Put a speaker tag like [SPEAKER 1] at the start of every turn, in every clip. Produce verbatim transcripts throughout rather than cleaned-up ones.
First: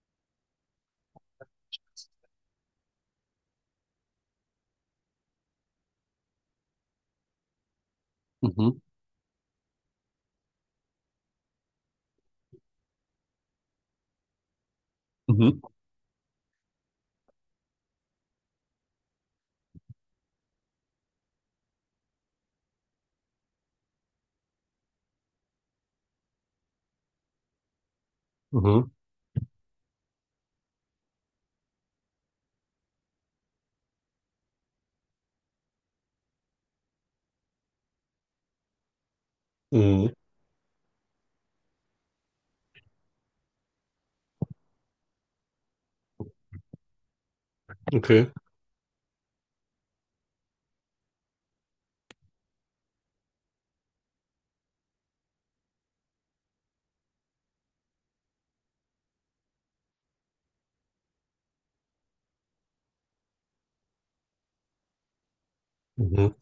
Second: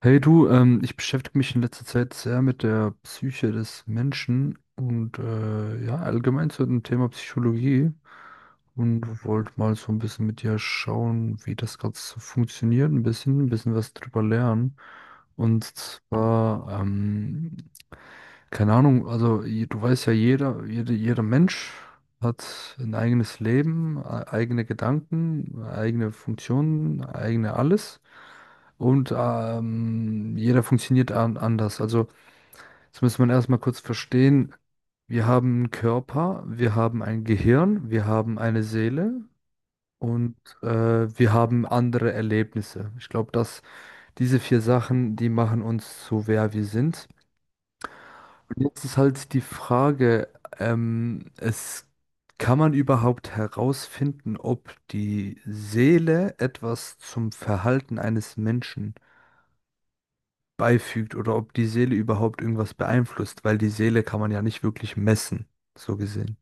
[SPEAKER 1] Hey du, ähm, ich beschäftige mich in letzter Zeit sehr mit der Psyche des Menschen und äh, ja, allgemein zu dem Thema Psychologie
[SPEAKER 2] Mhm.
[SPEAKER 1] und wollte mal so ein bisschen mit dir schauen, wie das gerade so funktioniert, ein bisschen, ein bisschen was drüber lernen.
[SPEAKER 2] Mhm.
[SPEAKER 1] Und zwar, ähm, keine Ahnung, also je- du weißt ja, jeder, jede, jeder Mensch hat ein eigenes Leben, e- eigene Gedanken, eigene Funktionen, eigene alles.
[SPEAKER 2] Mhm.
[SPEAKER 1] Und ähm, jeder funktioniert an anders. Also, das muss man erstmal kurz verstehen. Wir haben einen Körper, wir haben ein Gehirn, wir haben eine Seele
[SPEAKER 2] Mhm.
[SPEAKER 1] und äh, wir haben andere Erlebnisse. Ich glaube, dass diese vier Sachen, die machen uns so, wer wir sind.
[SPEAKER 2] Okay.
[SPEAKER 1] Und jetzt ist halt die Frage, ähm, es kann man überhaupt herausfinden, ob die Seele etwas zum Verhalten eines Menschen beifügt oder ob die Seele überhaupt irgendwas beeinflusst, weil die Seele kann man ja nicht wirklich messen, so
[SPEAKER 2] Mhm.
[SPEAKER 1] gesehen.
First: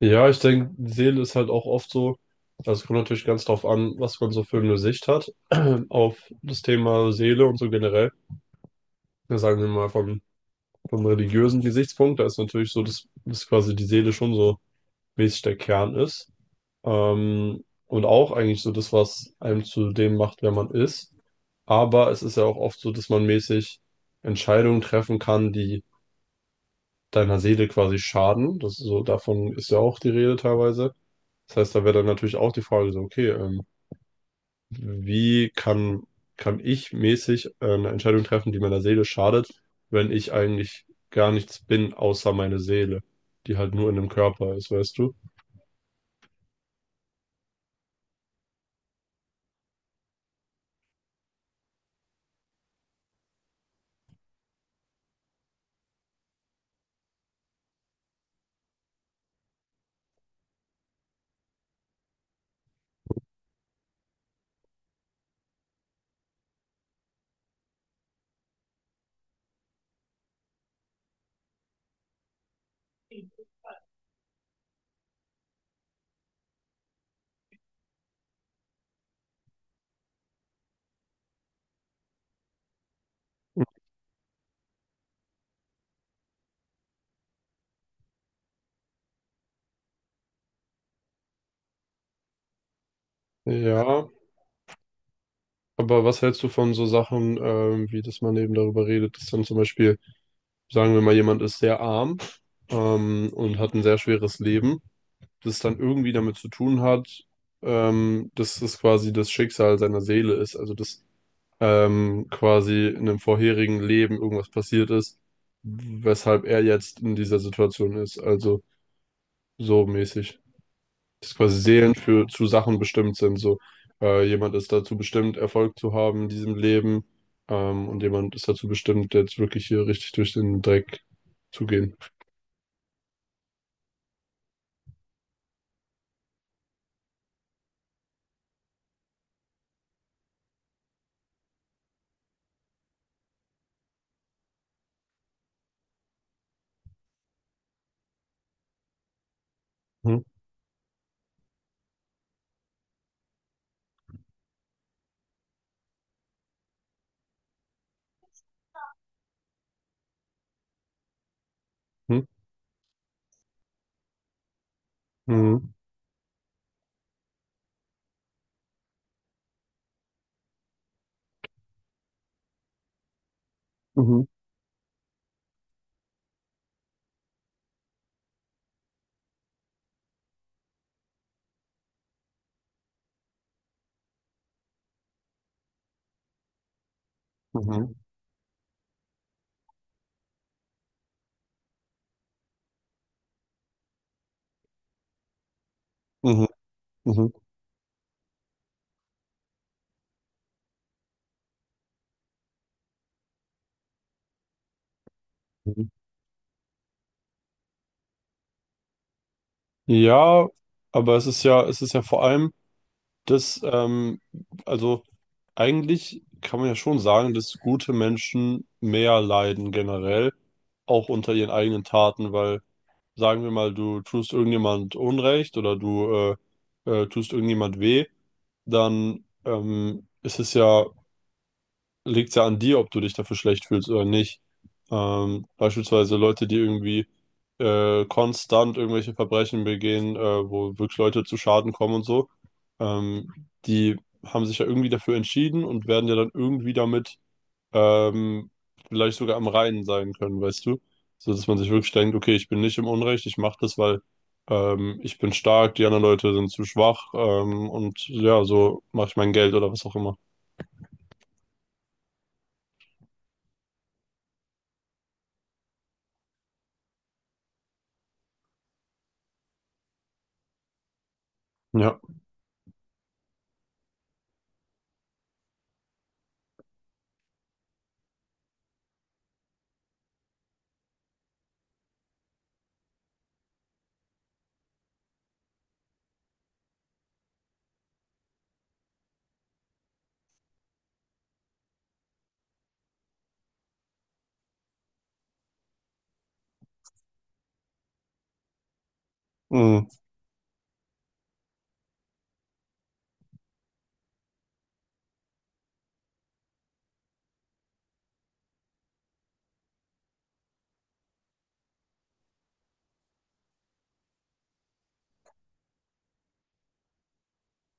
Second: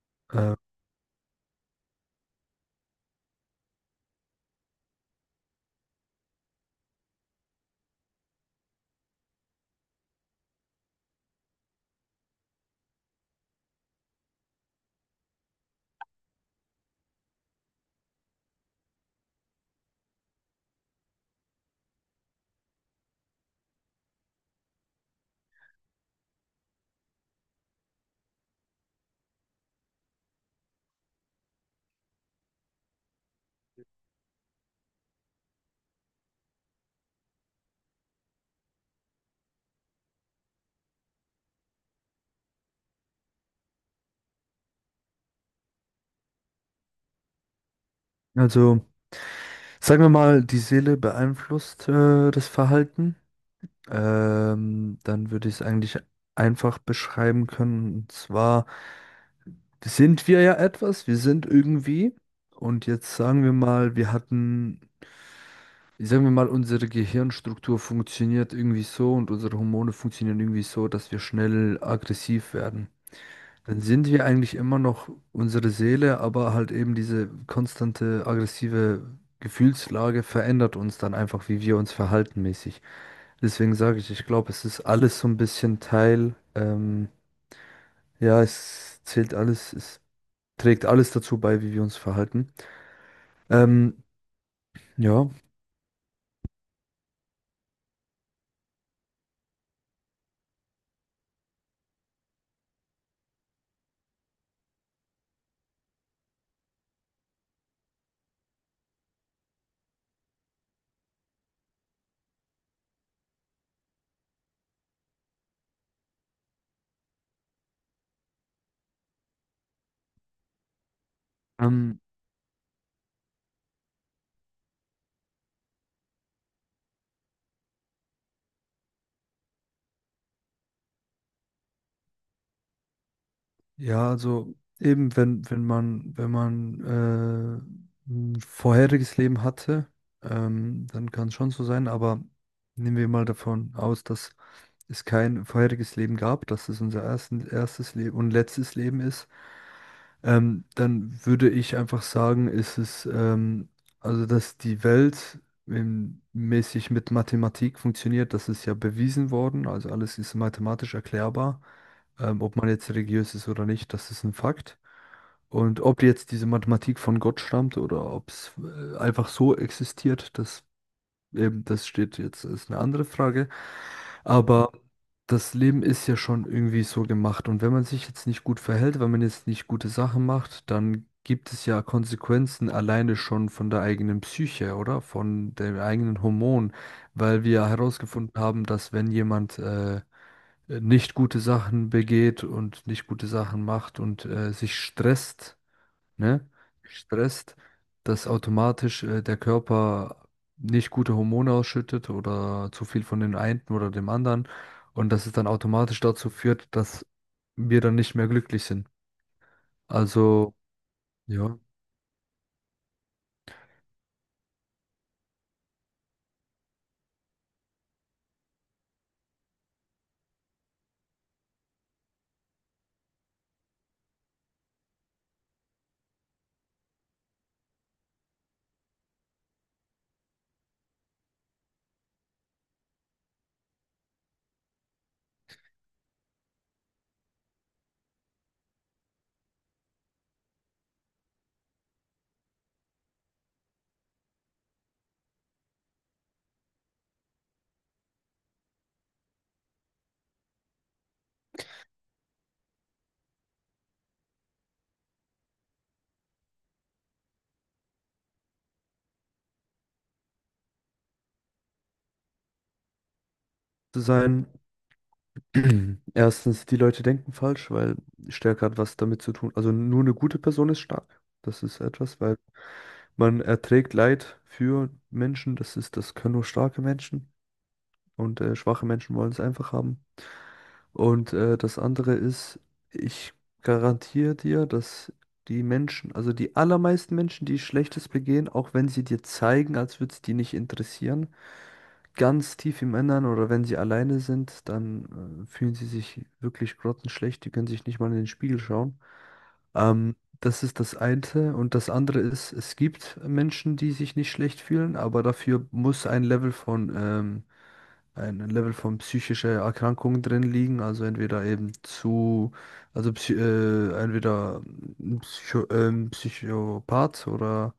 [SPEAKER 2] Ja, ich
[SPEAKER 1] Äh,
[SPEAKER 2] denke, die Seele ist halt auch oft so, also es kommt natürlich ganz drauf an, was man so für eine Sicht hat auf das Thema Seele und so generell. Ja, sagen wir mal vom, vom religiösen Gesichtspunkt, da ist natürlich so, dass, dass quasi die Seele schon so mäßig der Kern ist. Ähm, und auch eigentlich so das, was einem zu dem macht, wer man ist. Aber es ist ja auch oft so, dass man mäßig Entscheidungen treffen kann, die deiner Seele quasi schaden. Das ist so, davon ist ja auch die Rede teilweise. Das heißt, da wäre dann natürlich auch die Frage so, okay, ähm, wie kann, kann ich mäßig äh, eine Entscheidung treffen, die meiner Seele schadet, wenn ich eigentlich gar nichts bin, außer meine Seele, die halt nur in dem Körper ist, weißt du?
[SPEAKER 1] also sagen wir mal, die Seele beeinflusst äh, das Verhalten, ähm, dann würde ich es eigentlich einfach beschreiben können. Und zwar sind wir ja etwas, wir sind irgendwie. Und jetzt sagen wir mal, wir hatten, sagen wir mal, unsere Gehirnstruktur funktioniert irgendwie so und unsere Hormone funktionieren irgendwie so, dass wir schnell aggressiv werden. Dann sind wir eigentlich immer noch unsere Seele, aber halt eben diese konstante aggressive Gefühlslage verändert uns dann einfach, wie wir uns verhalten mäßig. Deswegen sage ich, ich glaube, es ist alles so ein bisschen Teil, ähm, ja, es zählt alles, es trägt alles dazu bei, wie wir uns verhalten. Ähm,
[SPEAKER 2] Ja,
[SPEAKER 1] ja.
[SPEAKER 2] aber was hältst du von so Sachen, ähm, wie dass man eben darüber redet, dass dann zum Beispiel, sagen wir mal, jemand ist sehr arm ähm, und hat ein sehr schweres Leben. Das dann irgendwie damit zu tun hat, ähm, dass es quasi das Schicksal seiner Seele ist. Also dass ähm, quasi in einem vorherigen Leben irgendwas passiert ist, weshalb er jetzt in dieser Situation ist. Also so mäßig. Dass quasi Seelen
[SPEAKER 1] Ähm,
[SPEAKER 2] für zu Sachen bestimmt sind. So äh, jemand ist dazu bestimmt, Erfolg zu haben in diesem Leben. Ähm, und jemand ist dazu bestimmt, jetzt wirklich hier richtig durch den Dreck zu gehen.
[SPEAKER 1] Ja, also eben, wenn, wenn man, wenn man äh, ein vorheriges Leben hatte, ähm, dann kann es schon so sein, aber nehmen wir mal davon aus, dass es kein vorheriges Leben gab, dass es unser ersten, erstes Leben und letztes Leben ist,
[SPEAKER 2] Mhm.
[SPEAKER 1] ähm, dann würde ich einfach sagen, ist es, ähm, also dass die Welt ähm, mäßig mit Mathematik funktioniert, das ist ja bewiesen worden, also alles ist mathematisch erklärbar
[SPEAKER 2] Mhm.
[SPEAKER 1] ähm, ob man jetzt religiös ist oder nicht, das ist ein Fakt.
[SPEAKER 2] Mhm.
[SPEAKER 1] Und ob jetzt diese Mathematik von Gott stammt oder ob es äh, einfach so existiert, das eben, das steht jetzt, ist eine andere Frage.
[SPEAKER 2] Mhm.
[SPEAKER 1] Aber das Leben ist ja schon irgendwie so gemacht. Und wenn man sich jetzt nicht gut verhält, wenn man jetzt nicht gute Sachen macht, dann gibt es ja Konsequenzen alleine schon von der eigenen Psyche, oder? Von den eigenen Hormonen, weil wir
[SPEAKER 2] Mhm.
[SPEAKER 1] herausgefunden haben, dass wenn jemand äh, äh, nicht gute Sachen begeht und nicht gute Sachen macht und äh, sich stresst,
[SPEAKER 2] Mhm.
[SPEAKER 1] ne? Stresst, dass automatisch äh, der Körper nicht gute Hormone ausschüttet oder zu viel von den einen oder dem anderen und dass es dann
[SPEAKER 2] Mhm.
[SPEAKER 1] automatisch dazu führt, dass wir dann nicht mehr glücklich sind.
[SPEAKER 2] Ja,
[SPEAKER 1] Also,
[SPEAKER 2] aber es ist
[SPEAKER 1] ja,
[SPEAKER 2] ja, es ist ja vor allem das, ähm, also eigentlich kann man ja schon sagen, dass gute Menschen mehr leiden generell, auch unter ihren eigenen Taten, weil sagen wir mal, du tust irgendjemand Unrecht oder du äh, äh, tust irgendjemand weh, dann ähm, ist es ja liegt ja an dir, ob du dich dafür schlecht fühlst oder nicht. Ähm, beispielsweise Leute, die irgendwie äh, konstant irgendwelche Verbrechen begehen, äh, wo wirklich Leute zu Schaden kommen und so, ähm, die haben sich ja irgendwie dafür entschieden und werden ja dann irgendwie damit ähm, vielleicht sogar am Reinen sein können, weißt du? So dass man sich wirklich denkt, okay, ich bin nicht im Unrecht, ich mache das, weil ähm, ich bin stark, die anderen Leute sind zu schwach ähm, und ja, so mache ich mein Geld oder was auch immer.
[SPEAKER 1] zu sein. Erstens, die Leute denken falsch, weil Stärke hat was damit zu tun. Also nur eine gute Person ist stark. Das ist
[SPEAKER 2] Ja.
[SPEAKER 1] etwas, weil man erträgt Leid für Menschen. Das ist, das können nur starke Menschen. Und äh, schwache Menschen wollen es einfach haben. Und äh, das andere ist, ich garantiere dir, dass die Menschen, also die allermeisten Menschen, die Schlechtes begehen, auch wenn sie dir zeigen, als würde es die nicht interessieren, ganz tief im Innern oder wenn sie alleine sind, dann äh, fühlen sie sich wirklich grottenschlecht, die können sich nicht mal in den Spiegel schauen.
[SPEAKER 2] Mhm.
[SPEAKER 1] Ähm, das ist das eine. Und das andere ist, es gibt Menschen, die sich nicht schlecht fühlen, aber dafür muss ein Level von, ähm, ein Level von psychischer Erkrankung drin liegen. Also entweder eben zu, also psy- äh, entweder ein Psycho, ähm, Psychopath oder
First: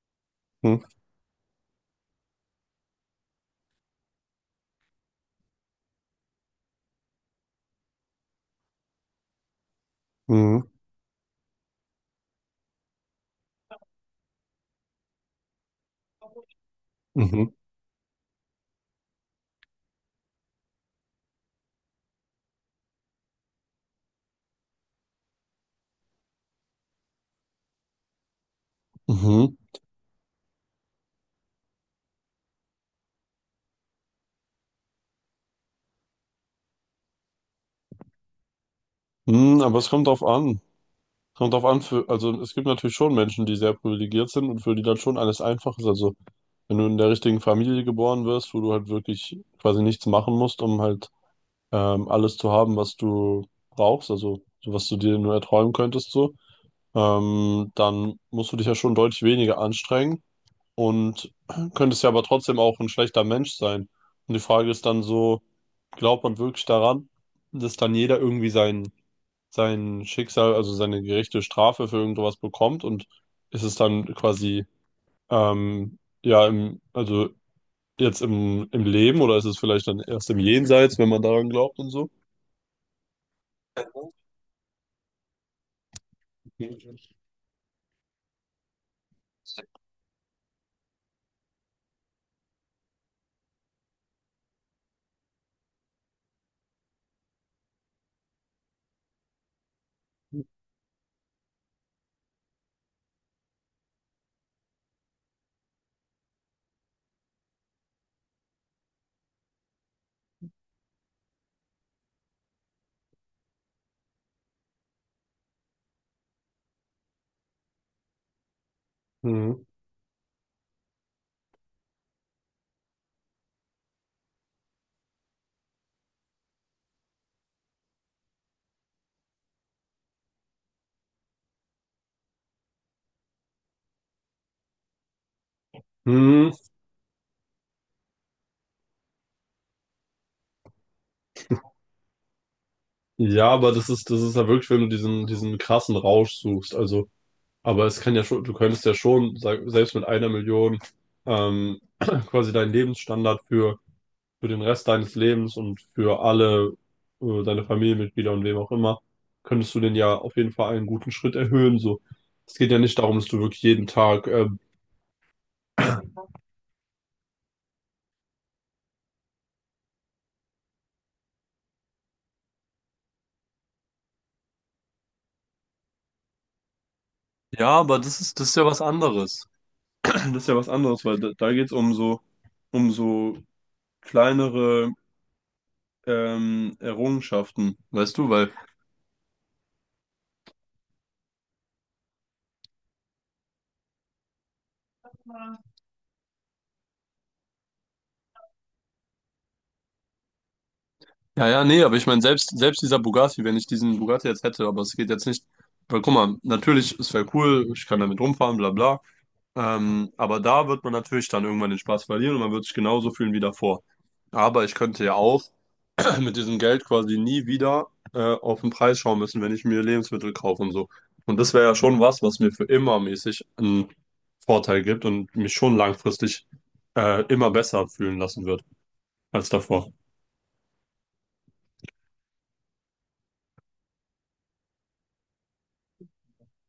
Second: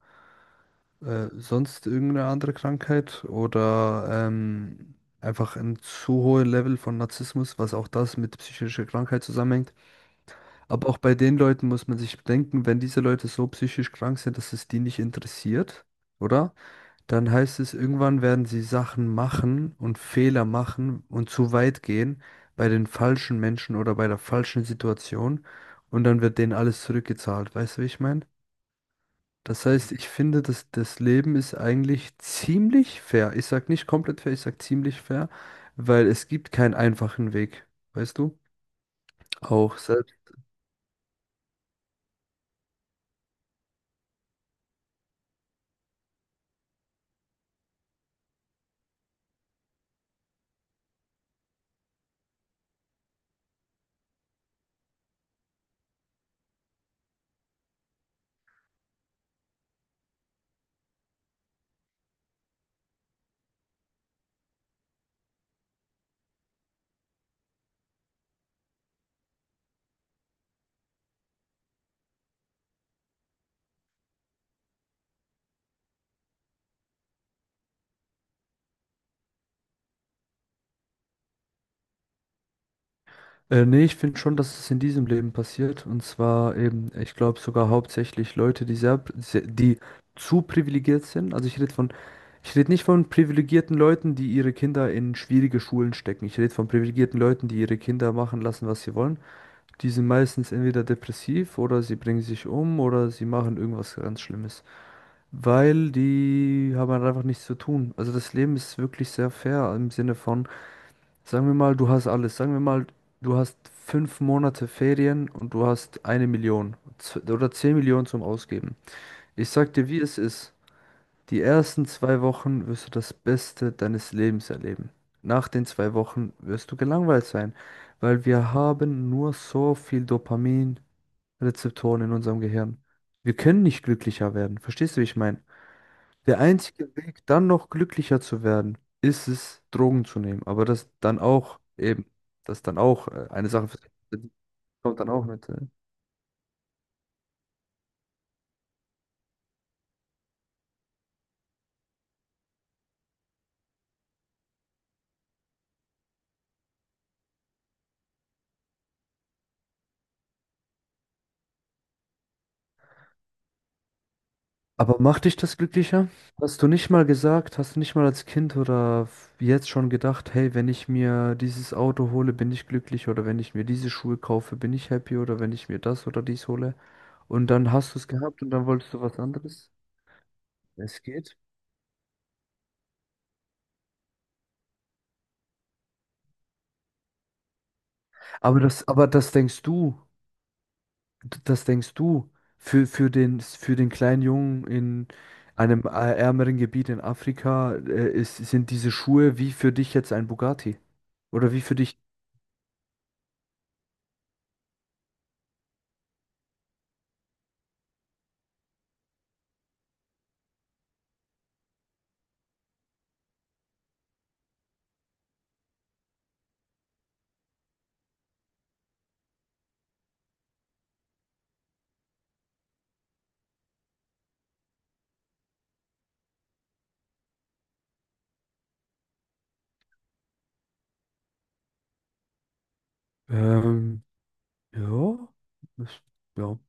[SPEAKER 2] Mhm.
[SPEAKER 1] äh, sonst irgendeine andere Krankheit oder ähm, einfach ein zu hohes Level von Narzissmus, was auch das mit psychischer Krankheit zusammenhängt.
[SPEAKER 2] Mhm.
[SPEAKER 1] Aber auch bei den Leuten muss man sich bedenken, wenn diese Leute so psychisch krank sind, dass es die nicht interessiert, oder? Dann
[SPEAKER 2] Mhm.
[SPEAKER 1] heißt es, irgendwann werden sie Sachen machen und Fehler machen und zu weit gehen bei den falschen Menschen oder bei der falschen Situation und dann wird denen alles zurückgezahlt. Weißt du, wie ich meine?
[SPEAKER 2] Mhm.
[SPEAKER 1] Das heißt, ich finde, dass das Leben ist eigentlich ziemlich fair. Ich sag nicht komplett fair, ich sag ziemlich fair, weil es gibt keinen einfachen Weg, weißt du?
[SPEAKER 2] Mhm.
[SPEAKER 1] Auch
[SPEAKER 2] Aber es kommt
[SPEAKER 1] selbst.
[SPEAKER 2] drauf an. Kommt drauf an für, also es gibt natürlich schon Menschen, die sehr privilegiert sind und für die dann schon alles einfach ist. Also wenn du in der richtigen Familie geboren wirst, wo du halt wirklich quasi nichts machen musst, um halt ähm, alles zu haben, was du brauchst, also so was du dir nur erträumen könntest, so, ähm, dann musst du dich ja schon deutlich weniger anstrengen und könntest ja aber trotzdem auch ein schlechter Mensch sein. Und die Frage ist dann so, glaubt man wirklich daran, dass dann jeder irgendwie sein sein Schicksal, also seine gerechte Strafe für irgendwas bekommt und ist es dann quasi, ähm, ja, im, also jetzt im, im Leben oder ist es vielleicht dann erst im Jenseits, wenn man daran glaubt und so?
[SPEAKER 1] Äh, nee, ich finde schon, dass es in diesem Leben passiert. Und zwar eben, ich glaube sogar hauptsächlich Leute, die sehr, sehr, die zu privilegiert sind. Also ich rede von, ich rede nicht von privilegierten Leuten, die ihre Kinder in schwierige Schulen stecken. Ich rede von privilegierten Leuten, die ihre Kinder machen lassen, was sie wollen. Die sind meistens entweder depressiv oder sie bringen sich um oder sie machen irgendwas ganz Schlimmes, weil die haben halt einfach nichts zu tun. Also das Leben ist wirklich sehr fair im Sinne von, sagen wir mal, du hast alles. Sagen wir mal, du hast fünf Monate Ferien und du hast eine Million z- oder zehn Millionen zum Ausgeben. Ich
[SPEAKER 2] Mhm.
[SPEAKER 1] sag dir, wie es ist. Die ersten zwei Wochen wirst du das Beste deines Lebens erleben. Nach den zwei Wochen wirst du gelangweilt sein, weil wir haben nur so viel Dopamin. Rezeptoren in unserem Gehirn. Wir können nicht glücklicher werden. Verstehst du, wie ich meine? Der
[SPEAKER 2] Mhm.
[SPEAKER 1] einzige Weg, dann noch glücklicher zu werden, ist es, Drogen zu nehmen. Aber das dann auch eben, das dann auch äh,
[SPEAKER 2] Ja,
[SPEAKER 1] eine Sache
[SPEAKER 2] aber
[SPEAKER 1] für
[SPEAKER 2] das ist, das
[SPEAKER 1] die
[SPEAKER 2] ist ja wirklich, wenn du
[SPEAKER 1] kommt dann auch
[SPEAKER 2] diesen,
[SPEAKER 1] mit. äh.
[SPEAKER 2] diesen krassen Rausch suchst. Also, aber es kann ja schon, du könntest ja schon, sag, selbst mit einer Million, ähm, quasi deinen Lebensstandard für für den Rest deines Lebens und für alle äh, deine Familienmitglieder und wem auch immer, könntest du den ja auf jeden Fall einen guten Schritt erhöhen. So, es geht ja nicht darum, dass du wirklich jeden Tag, ähm,
[SPEAKER 1] Aber macht dich das glücklicher? Hast du nicht mal gesagt, hast du nicht mal als Kind oder f- jetzt schon gedacht, hey, wenn ich mir dieses Auto hole, bin ich glücklich oder wenn ich mir diese Schuhe kaufe, bin ich happy oder wenn ich mir das oder dies hole? Und
[SPEAKER 2] Ja,
[SPEAKER 1] dann hast du
[SPEAKER 2] aber
[SPEAKER 1] es
[SPEAKER 2] das ist,
[SPEAKER 1] gehabt
[SPEAKER 2] das
[SPEAKER 1] und
[SPEAKER 2] ist ja
[SPEAKER 1] dann
[SPEAKER 2] was
[SPEAKER 1] wolltest du was
[SPEAKER 2] anderes.
[SPEAKER 1] anderes?
[SPEAKER 2] Das ist ja was
[SPEAKER 1] Es
[SPEAKER 2] anderes, weil da,
[SPEAKER 1] geht.
[SPEAKER 2] da geht es um so, um so kleinere ähm, Errungenschaften. Weißt du, weil,
[SPEAKER 1] Aber das, aber das denkst du, d- das denkst du für, für den, für den kleinen Jungen in einem ä- ärmeren Gebiet in Afrika, äh, ist, sind diese Schuhe wie für dich jetzt ein Bugatti?
[SPEAKER 2] ja,
[SPEAKER 1] Oder wie
[SPEAKER 2] ja,
[SPEAKER 1] für
[SPEAKER 2] nee, aber
[SPEAKER 1] dich?
[SPEAKER 2] ich meine, selbst, selbst dieser Bugatti, wenn ich diesen Bugatti jetzt hätte, aber es geht jetzt nicht, weil guck mal, natürlich, es wäre cool, ich kann damit rumfahren, bla bla, ähm, aber da wird man natürlich dann irgendwann den Spaß verlieren und man wird sich genauso fühlen wie davor. Aber ich könnte ja auch mit diesem Geld quasi nie wieder äh, auf den Preis schauen müssen, wenn ich mir Lebensmittel kaufe und so. Und das wäre ja schon was, was mir für immer mäßig einen Vorteil gibt und mich schon langfristig äh, immer besser fühlen lassen wird als davor.
[SPEAKER 1] Ähm, ja, das, ja.